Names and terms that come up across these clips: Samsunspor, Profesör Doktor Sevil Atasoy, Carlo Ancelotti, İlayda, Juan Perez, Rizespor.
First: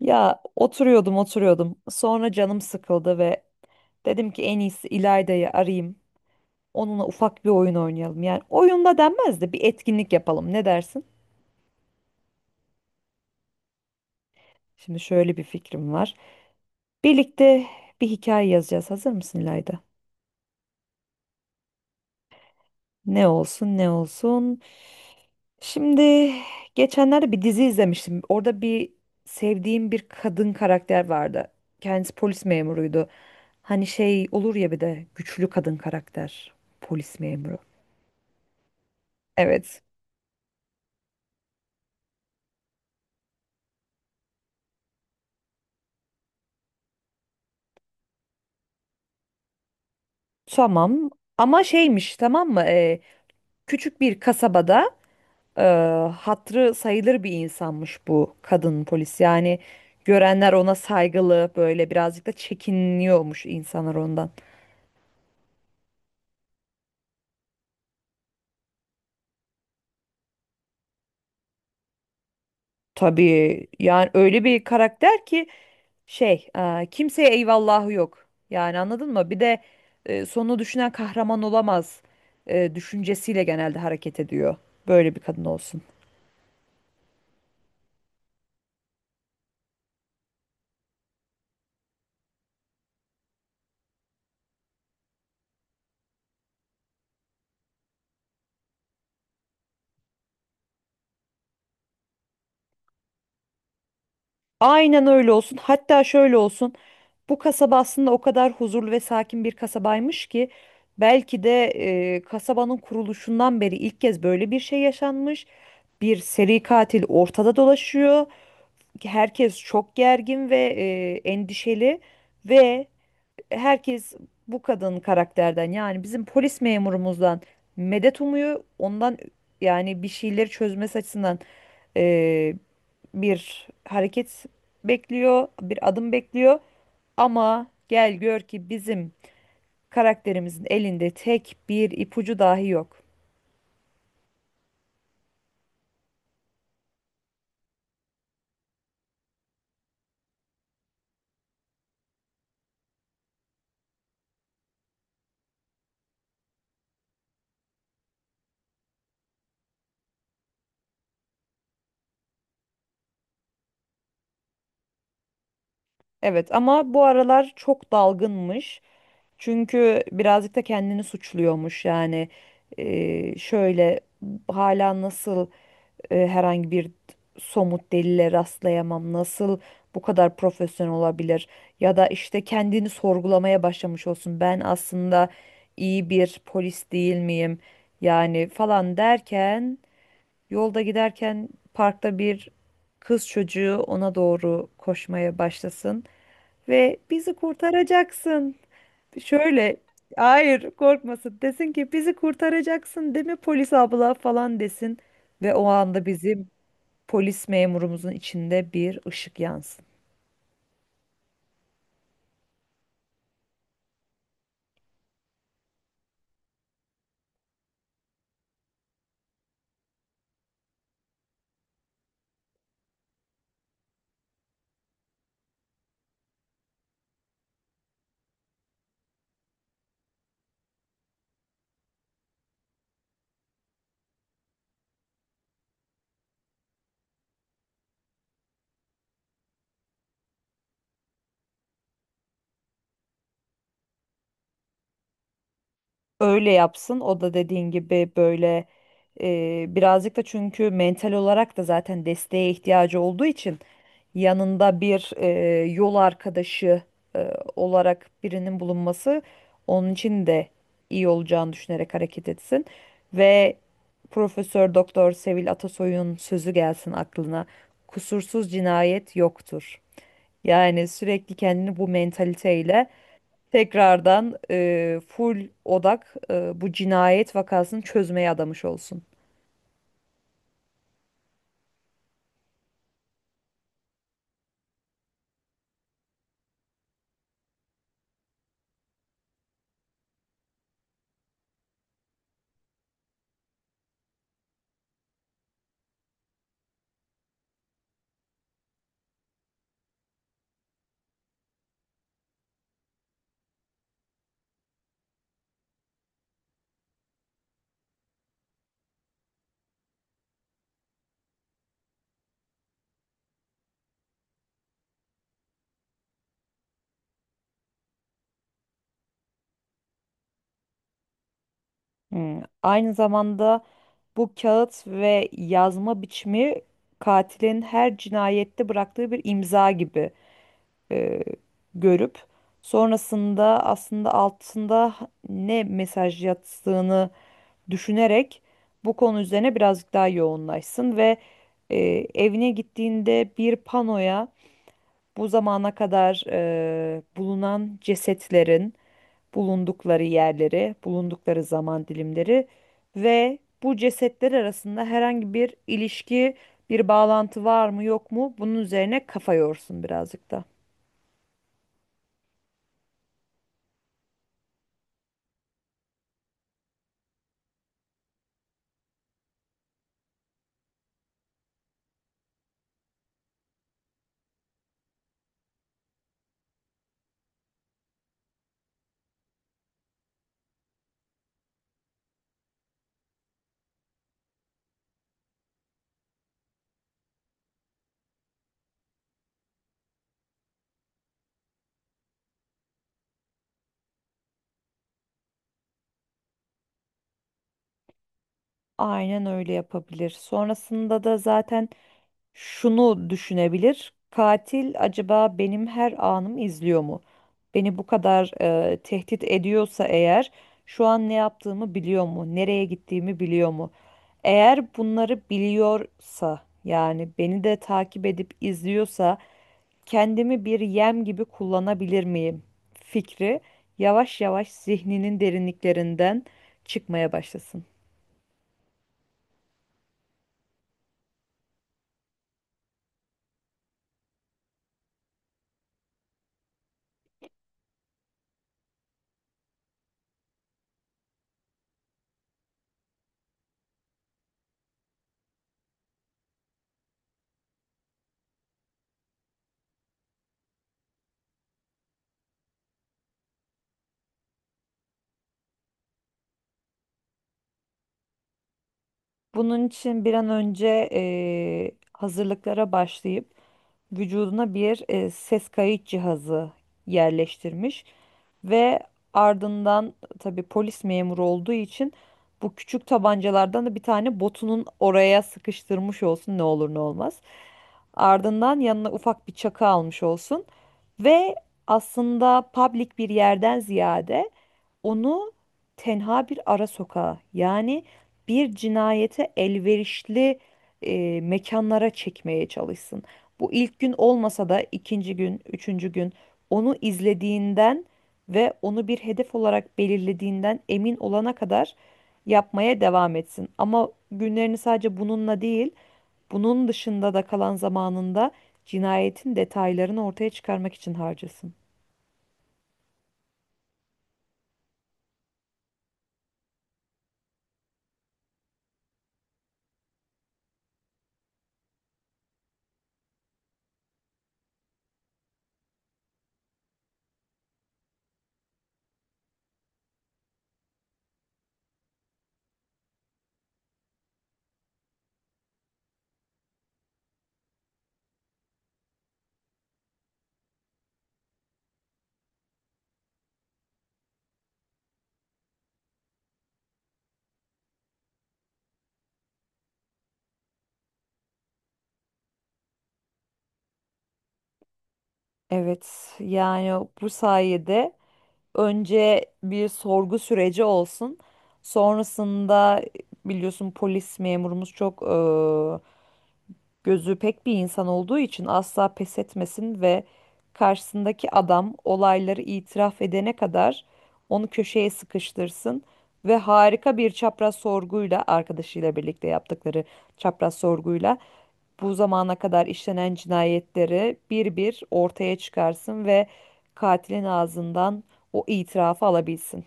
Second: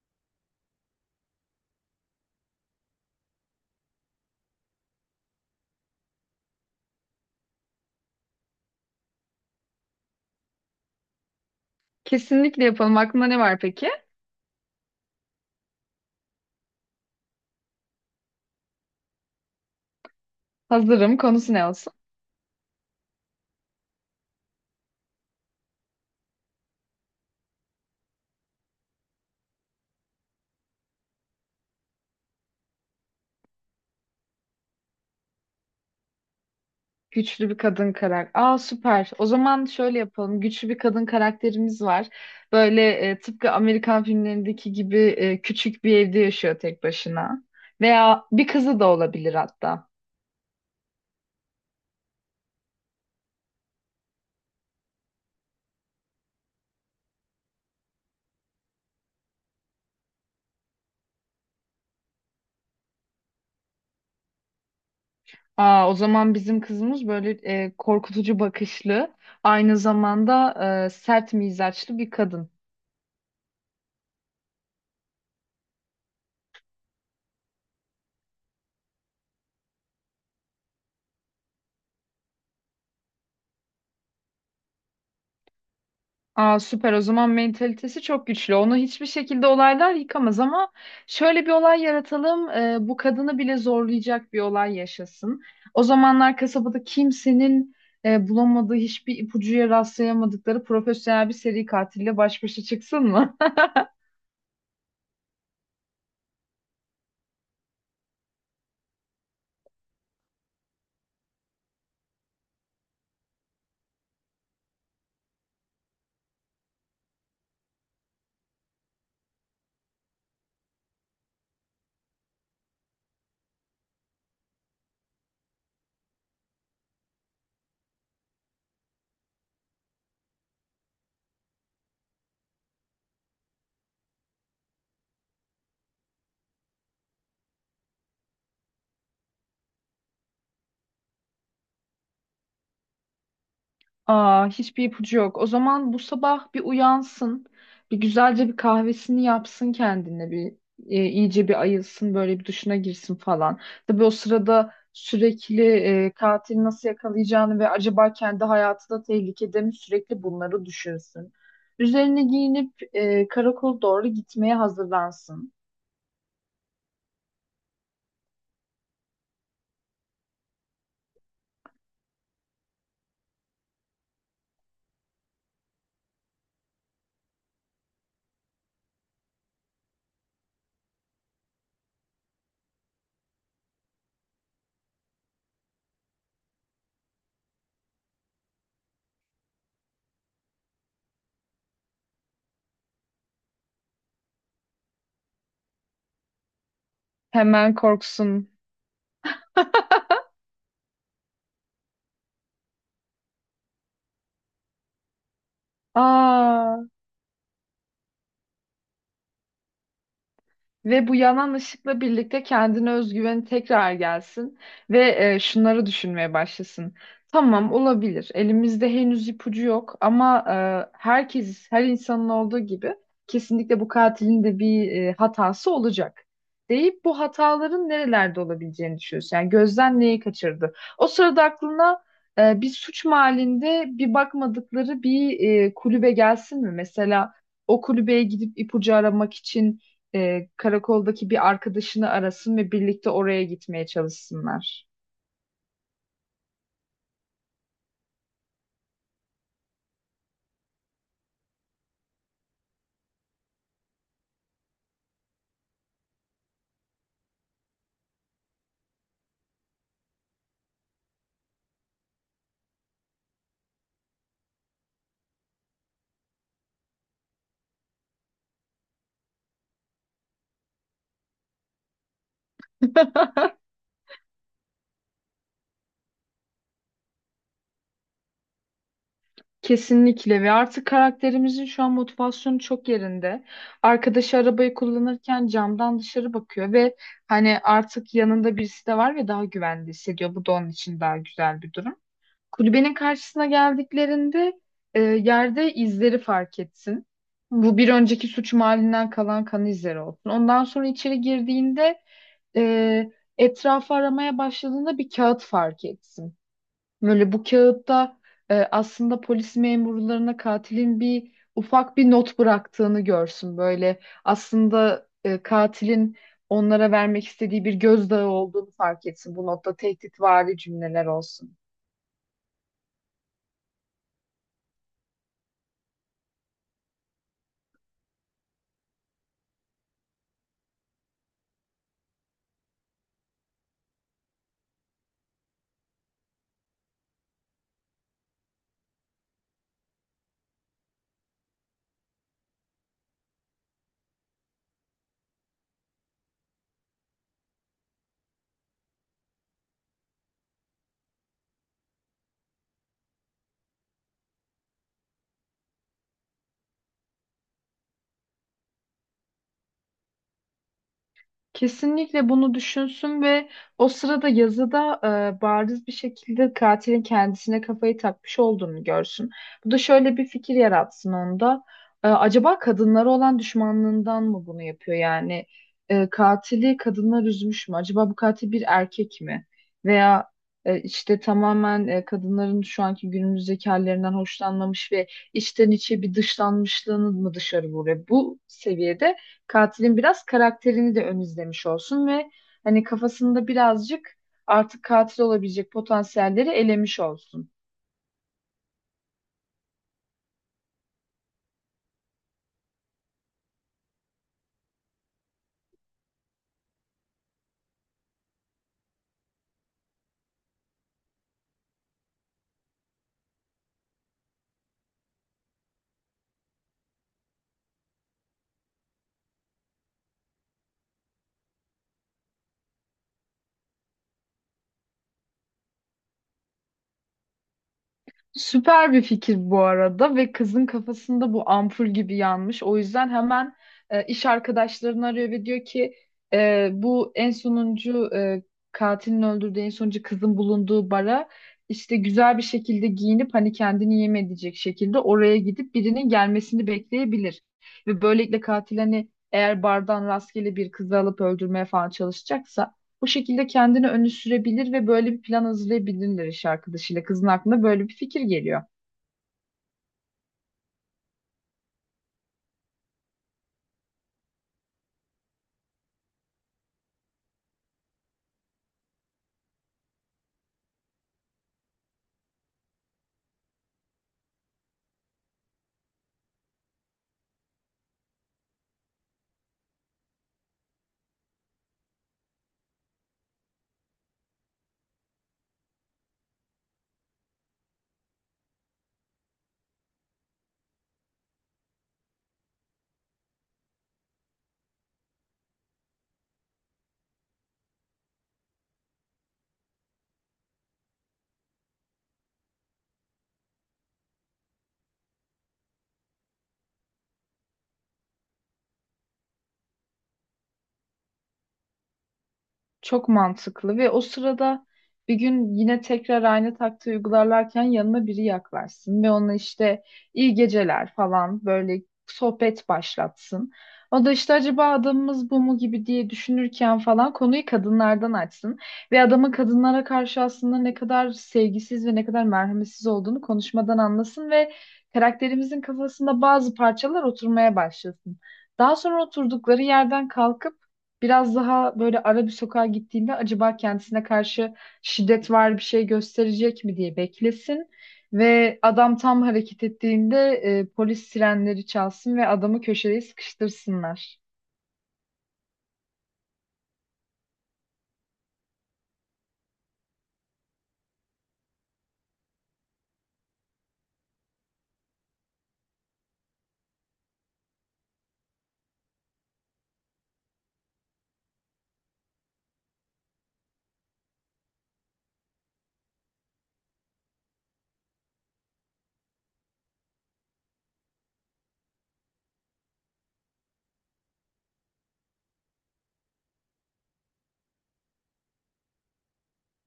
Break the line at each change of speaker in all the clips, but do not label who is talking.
Ya oturuyordum. Sonra canım sıkıldı ve dedim ki en iyisi İlayda'yı arayayım. Onunla ufak bir oyun oynayalım. Yani oyunda denmez de bir etkinlik yapalım. Ne dersin?
Kesinlikle yapalım. Aklında ne var peki?
Şimdi şöyle bir fikrim var. Birlikte bir hikaye yazacağız. Hazır mısın İlayda?
Hazırım. Konusu ne olsun?
Ne olsun. Şimdi geçenlerde bir dizi izlemiştim. Orada sevdiğim bir kadın karakter vardı. Kendisi polis memuruydu. Hani şey olur ya bir de güçlü kadın karakter. Polis
Güçlü bir
memuru.
kadın karakter. Aa, süper. O zaman
Evet.
şöyle yapalım. Güçlü bir kadın karakterimiz var. Böyle tıpkı Amerikan filmlerindeki gibi küçük bir evde yaşıyor tek başına. Veya bir kızı da olabilir hatta.
Tamam. Ama şeymiş, tamam mı? Küçük bir kasabada e, hatırı sayılır bir insanmış bu kadın polis. Yani görenler ona saygılı, böyle birazcık da çekiniyormuş insanlar ondan.
Aa, o zaman bizim kızımız böyle korkutucu bakışlı, aynı zamanda sert mizaçlı bir kadın.
Tabii, yani öyle bir karakter ki şey, kimseye eyvallahı yok. Yani anladın mı? Bir de sonunu düşünen kahraman olamaz düşüncesiyle genelde hareket ediyor. Böyle bir kadın olsun.
Aa, süper, o zaman mentalitesi çok güçlü. Onu hiçbir şekilde olaylar yıkamaz ama şöyle bir olay yaratalım. Bu kadını bile zorlayacak bir olay yaşasın. O zamanlar kasabada kimsenin bulamadığı hiçbir ipucuya rastlayamadıkları profesyonel bir seri katille baş başa çıksın mı?
Aynen öyle olsun. Hatta şöyle olsun. Bu kasaba aslında o kadar huzurlu ve sakin bir kasabaymış ki belki de kasabanın kuruluşundan beri ilk kez böyle bir şey yaşanmış. Bir seri katil ortada dolaşıyor. Herkes çok gergin ve endişeli ve herkes bu kadın karakterden, yani bizim polis memurumuzdan, medet umuyor. Ondan, yani bir şeyleri çözmesi açısından, bir hareket bekliyor, bir adım bekliyor. Ama gel gör ki bizim karakterimizin elinde tek bir ipucu dahi yok.
Aa, hiçbir ipucu yok. O zaman bu sabah bir uyansın, bir güzelce bir kahvesini yapsın kendine, bir iyice bir ayılsın, böyle bir duşuna girsin falan. Tabii o sırada sürekli katili nasıl yakalayacağını ve acaba kendi hayatı da tehlikede mi sürekli bunları düşünsün. Üzerine giyinip karakola doğru gitmeye hazırlansın.
Evet ama bu aralar çok dalgınmış. Çünkü birazcık da kendini suçluyormuş yani. Şöyle, hala nasıl herhangi bir somut delile rastlayamam. Nasıl bu kadar profesyonel olabilir? Ya da işte kendini sorgulamaya başlamış olsun. Ben aslında iyi bir polis değil miyim? Yani falan derken, yolda giderken parkta bir kız çocuğu ona doğru koşmaya başlasın ve bizi
Hemen korksun.
kurtaracaksın. Şöyle, hayır korkmasın, desin ki bizi kurtaracaksın değil mi polis abla falan desin ve o anda bizim
Aa,
polis memurumuzun içinde bir ışık yansın.
ve bu yanan ışıkla birlikte kendine özgüveni tekrar gelsin ve şunları düşünmeye başlasın. Tamam, olabilir. Elimizde henüz ipucu yok ama herkes, her insanın olduğu gibi kesinlikle bu katilin de bir hatası olacak deyip bu hataların nerelerde olabileceğini düşünüyorsun. Yani gözden neyi kaçırdı? O sırada aklına bir suç mahallinde bir bakmadıkları bir kulübe gelsin mi? Mesela o kulübeye gidip ipucu aramak için karakoldaki bir arkadaşını arasın ve birlikte oraya gitmeye çalışsınlar.
Öyle yapsın. O da dediğin gibi böyle, birazcık da çünkü mental olarak da zaten desteğe ihtiyacı olduğu için yanında bir yol arkadaşı e, olarak birinin bulunması onun için de iyi olacağını düşünerek hareket etsin. Ve Profesör Doktor Sevil Atasoy'un sözü gelsin aklına. Kusursuz cinayet yoktur. Yani sürekli kendini bu mentaliteyle tekrardan, full odak, bu cinayet vakasını çözmeye adamış olsun.
Kesinlikle, ve artık karakterimizin şu an motivasyonu çok yerinde. Arkadaşı arabayı kullanırken camdan dışarı bakıyor ve hani artık yanında birisi de var ve daha güvende hissediyor. Bu da onun için daha güzel bir durum. Kulübenin karşısına geldiklerinde yerde izleri fark etsin. Bu bir önceki suç mahallinden kalan kan izleri olsun. Ondan sonra içeri girdiğinde e, etrafı aramaya başladığında bir kağıt fark etsin. Böyle bu kağıtta aslında polis memurlarına katilin bir ufak bir not bıraktığını görsün. Böyle aslında katilin onlara vermek istediği bir gözdağı olduğunu fark etsin. Bu notta tehditvari cümleler olsun.
Hmm. Aynı zamanda bu kağıt ve yazma biçimi katilin her cinayette bıraktığı bir imza gibi, e, görüp sonrasında aslında altında ne mesaj yattığını düşünerek bu konu üzerine birazcık daha yoğunlaşsın ve e, evine gittiğinde bir panoya bu zamana kadar bulunan cesetlerin bulundukları yerleri, bulundukları zaman dilimleri ve bu cesetler arasında herhangi bir ilişki, bir bağlantı var mı yok mu, bunun üzerine kafa yorsun birazcık da.
Kesinlikle bunu düşünsün ve o sırada yazıda bariz bir şekilde katilin kendisine kafayı takmış olduğunu görsün. Bu da şöyle bir fikir yaratsın onda. E, acaba kadınlara olan düşmanlığından mı bunu yapıyor? Yani katili kadınlar üzmüş mü? Acaba bu katil bir erkek mi? Veya işte tamamen kadınların şu anki günümüzdeki hallerinden hoşlanmamış ve içten içe bir dışlanmışlığını mı dışarı vuruyor? Bu seviyede katilin biraz karakterini de ön izlemiş olsun ve hani kafasında birazcık artık katil olabilecek potansiyelleri elemiş olsun.
Aynen öyle yapabilir. Sonrasında da zaten şunu düşünebilir. Katil acaba benim her anımı izliyor mu? Beni bu kadar tehdit ediyorsa eğer, şu an ne yaptığımı biliyor mu? Nereye gittiğimi biliyor mu? Eğer bunları biliyorsa, yani beni de takip edip izliyorsa, kendimi bir yem gibi kullanabilir miyim fikri yavaş yavaş zihninin derinliklerinden çıkmaya başlasın.
Süper bir fikir bu arada ve kızın kafasında bu ampul gibi yanmış. O yüzden hemen iş arkadaşlarını arıyor ve diyor ki bu en sonuncu katilin öldürdüğü en sonuncu kızın bulunduğu bara işte güzel bir şekilde giyinip hani kendini yem edecek şekilde oraya gidip birinin gelmesini bekleyebilir. Ve böylelikle katil hani eğer bardan rastgele bir kızı alıp öldürmeye falan çalışacaksa bu şekilde kendini öne sürebilir ve böyle bir plan hazırlayabilirler iş arkadaşıyla. Kızın aklına böyle bir fikir geliyor.
Bunun için bir an önce hazırlıklara başlayıp vücuduna bir ses kayıt cihazı yerleştirmiş ve ardından, tabii polis memuru olduğu için, bu küçük tabancalardan da bir tane botunun oraya sıkıştırmış olsun, ne olur ne olmaz. Ardından yanına ufak bir çakı almış olsun. Ve aslında public bir yerden ziyade onu tenha bir ara sokağa, yani bir cinayete elverişli mekanlara çekmeye çalışsın. Bu ilk gün olmasa da ikinci gün, üçüncü gün, onu izlediğinden ve onu bir hedef olarak belirlediğinden emin olana kadar yapmaya devam etsin. Ama günlerini sadece bununla değil, bunun dışında da kalan zamanında cinayetin detaylarını ortaya çıkarmak için harcasın.
Çok mantıklı, ve o sırada bir gün yine tekrar aynı taktiği uygularlarken yanına biri yaklaşsın ve ona işte iyi geceler falan böyle sohbet başlatsın. O da işte acaba adamımız bu mu gibi diye düşünürken falan konuyu kadınlardan açsın ve adamın kadınlara karşı aslında ne kadar sevgisiz ve ne kadar merhametsiz olduğunu konuşmadan anlasın ve karakterimizin kafasında bazı parçalar oturmaya başlasın. Daha sonra oturdukları yerden kalkıp biraz daha böyle ara bir sokağa gittiğinde acaba kendisine karşı şiddet var, bir şey gösterecek mi diye beklesin ve adam tam hareket ettiğinde polis sirenleri çalsın ve adamı köşeye sıkıştırsınlar.
Evet, yani bu sayede önce bir sorgu süreci olsun. Sonrasında, biliyorsun polis memurumuz çok gözü pek bir insan olduğu için, asla pes etmesin ve karşısındaki adam olayları itiraf edene kadar onu köşeye sıkıştırsın ve harika bir çapraz sorguyla, arkadaşıyla birlikte yaptıkları çapraz sorguyla, bu zamana kadar işlenen cinayetleri bir bir ortaya çıkarsın ve katilin ağzından o itirafı alabilsin.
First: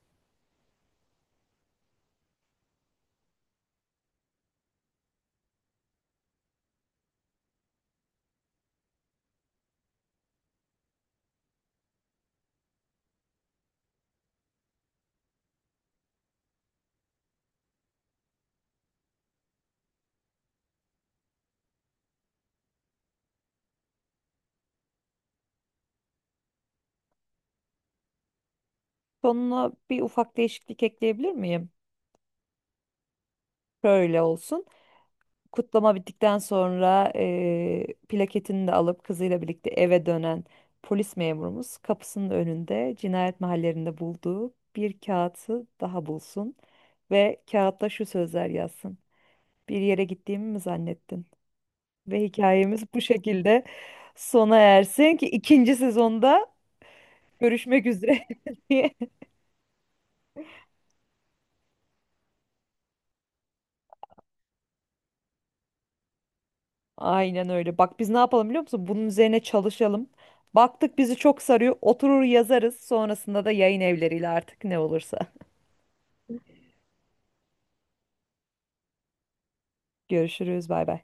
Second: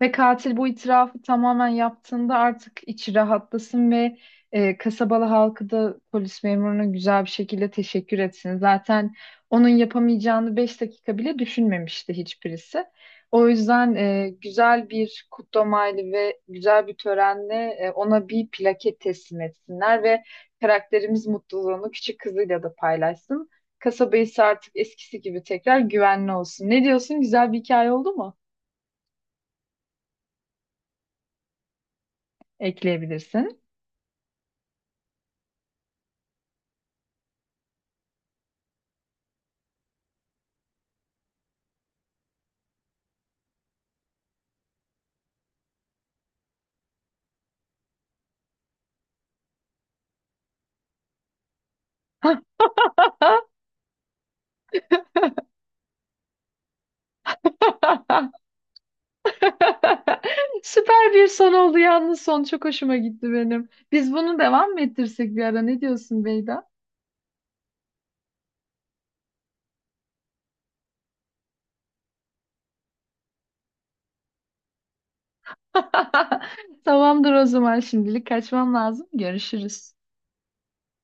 Ve katil bu itirafı tamamen yaptığında artık içi rahatlasın ve kasabalı halkı da polis memuruna güzel bir şekilde teşekkür etsin. Zaten onun yapamayacağını 5 dakika bile düşünmemişti hiçbirisi. O yüzden güzel bir kutlamayla ve güzel bir törenle ona bir plaket teslim etsinler ve karakterimiz mutluluğunu küçük kızıyla da paylaşsın. Kasaba ise artık eskisi gibi tekrar güvenli olsun. Ne diyorsun? Güzel bir hikaye oldu mu?
Sonuna bir ufak değişiklik ekleyebilir miyim?
Ekleyebilirsin.
Şöyle olsun. Kutlama bittikten sonra plaketini de alıp kızıyla birlikte eve dönen polis memurumuz, kapısının önünde cinayet mahallerinde bulduğu bir kağıtı daha bulsun ve kağıtta şu sözler yazsın: bir yere gittiğimi mi zannettin? Ve hikayemiz bu şekilde sona ersin, ki ikinci sezonda görüşmek üzere diye.
Süper bir son oldu, yalnız son çok hoşuma gitti benim. Biz bunu devam mı ettirsek bir ara, ne diyorsun Beyda?
Aynen öyle. Bak biz ne yapalım biliyor musun? Bunun üzerine çalışalım. Baktık bizi çok sarıyor, oturur yazarız. Sonrasında da yayın evleriyle artık ne olursa.
Tamamdır, o zaman şimdilik kaçmam lazım. Görüşürüz.
Görüşürüz. Bay bay.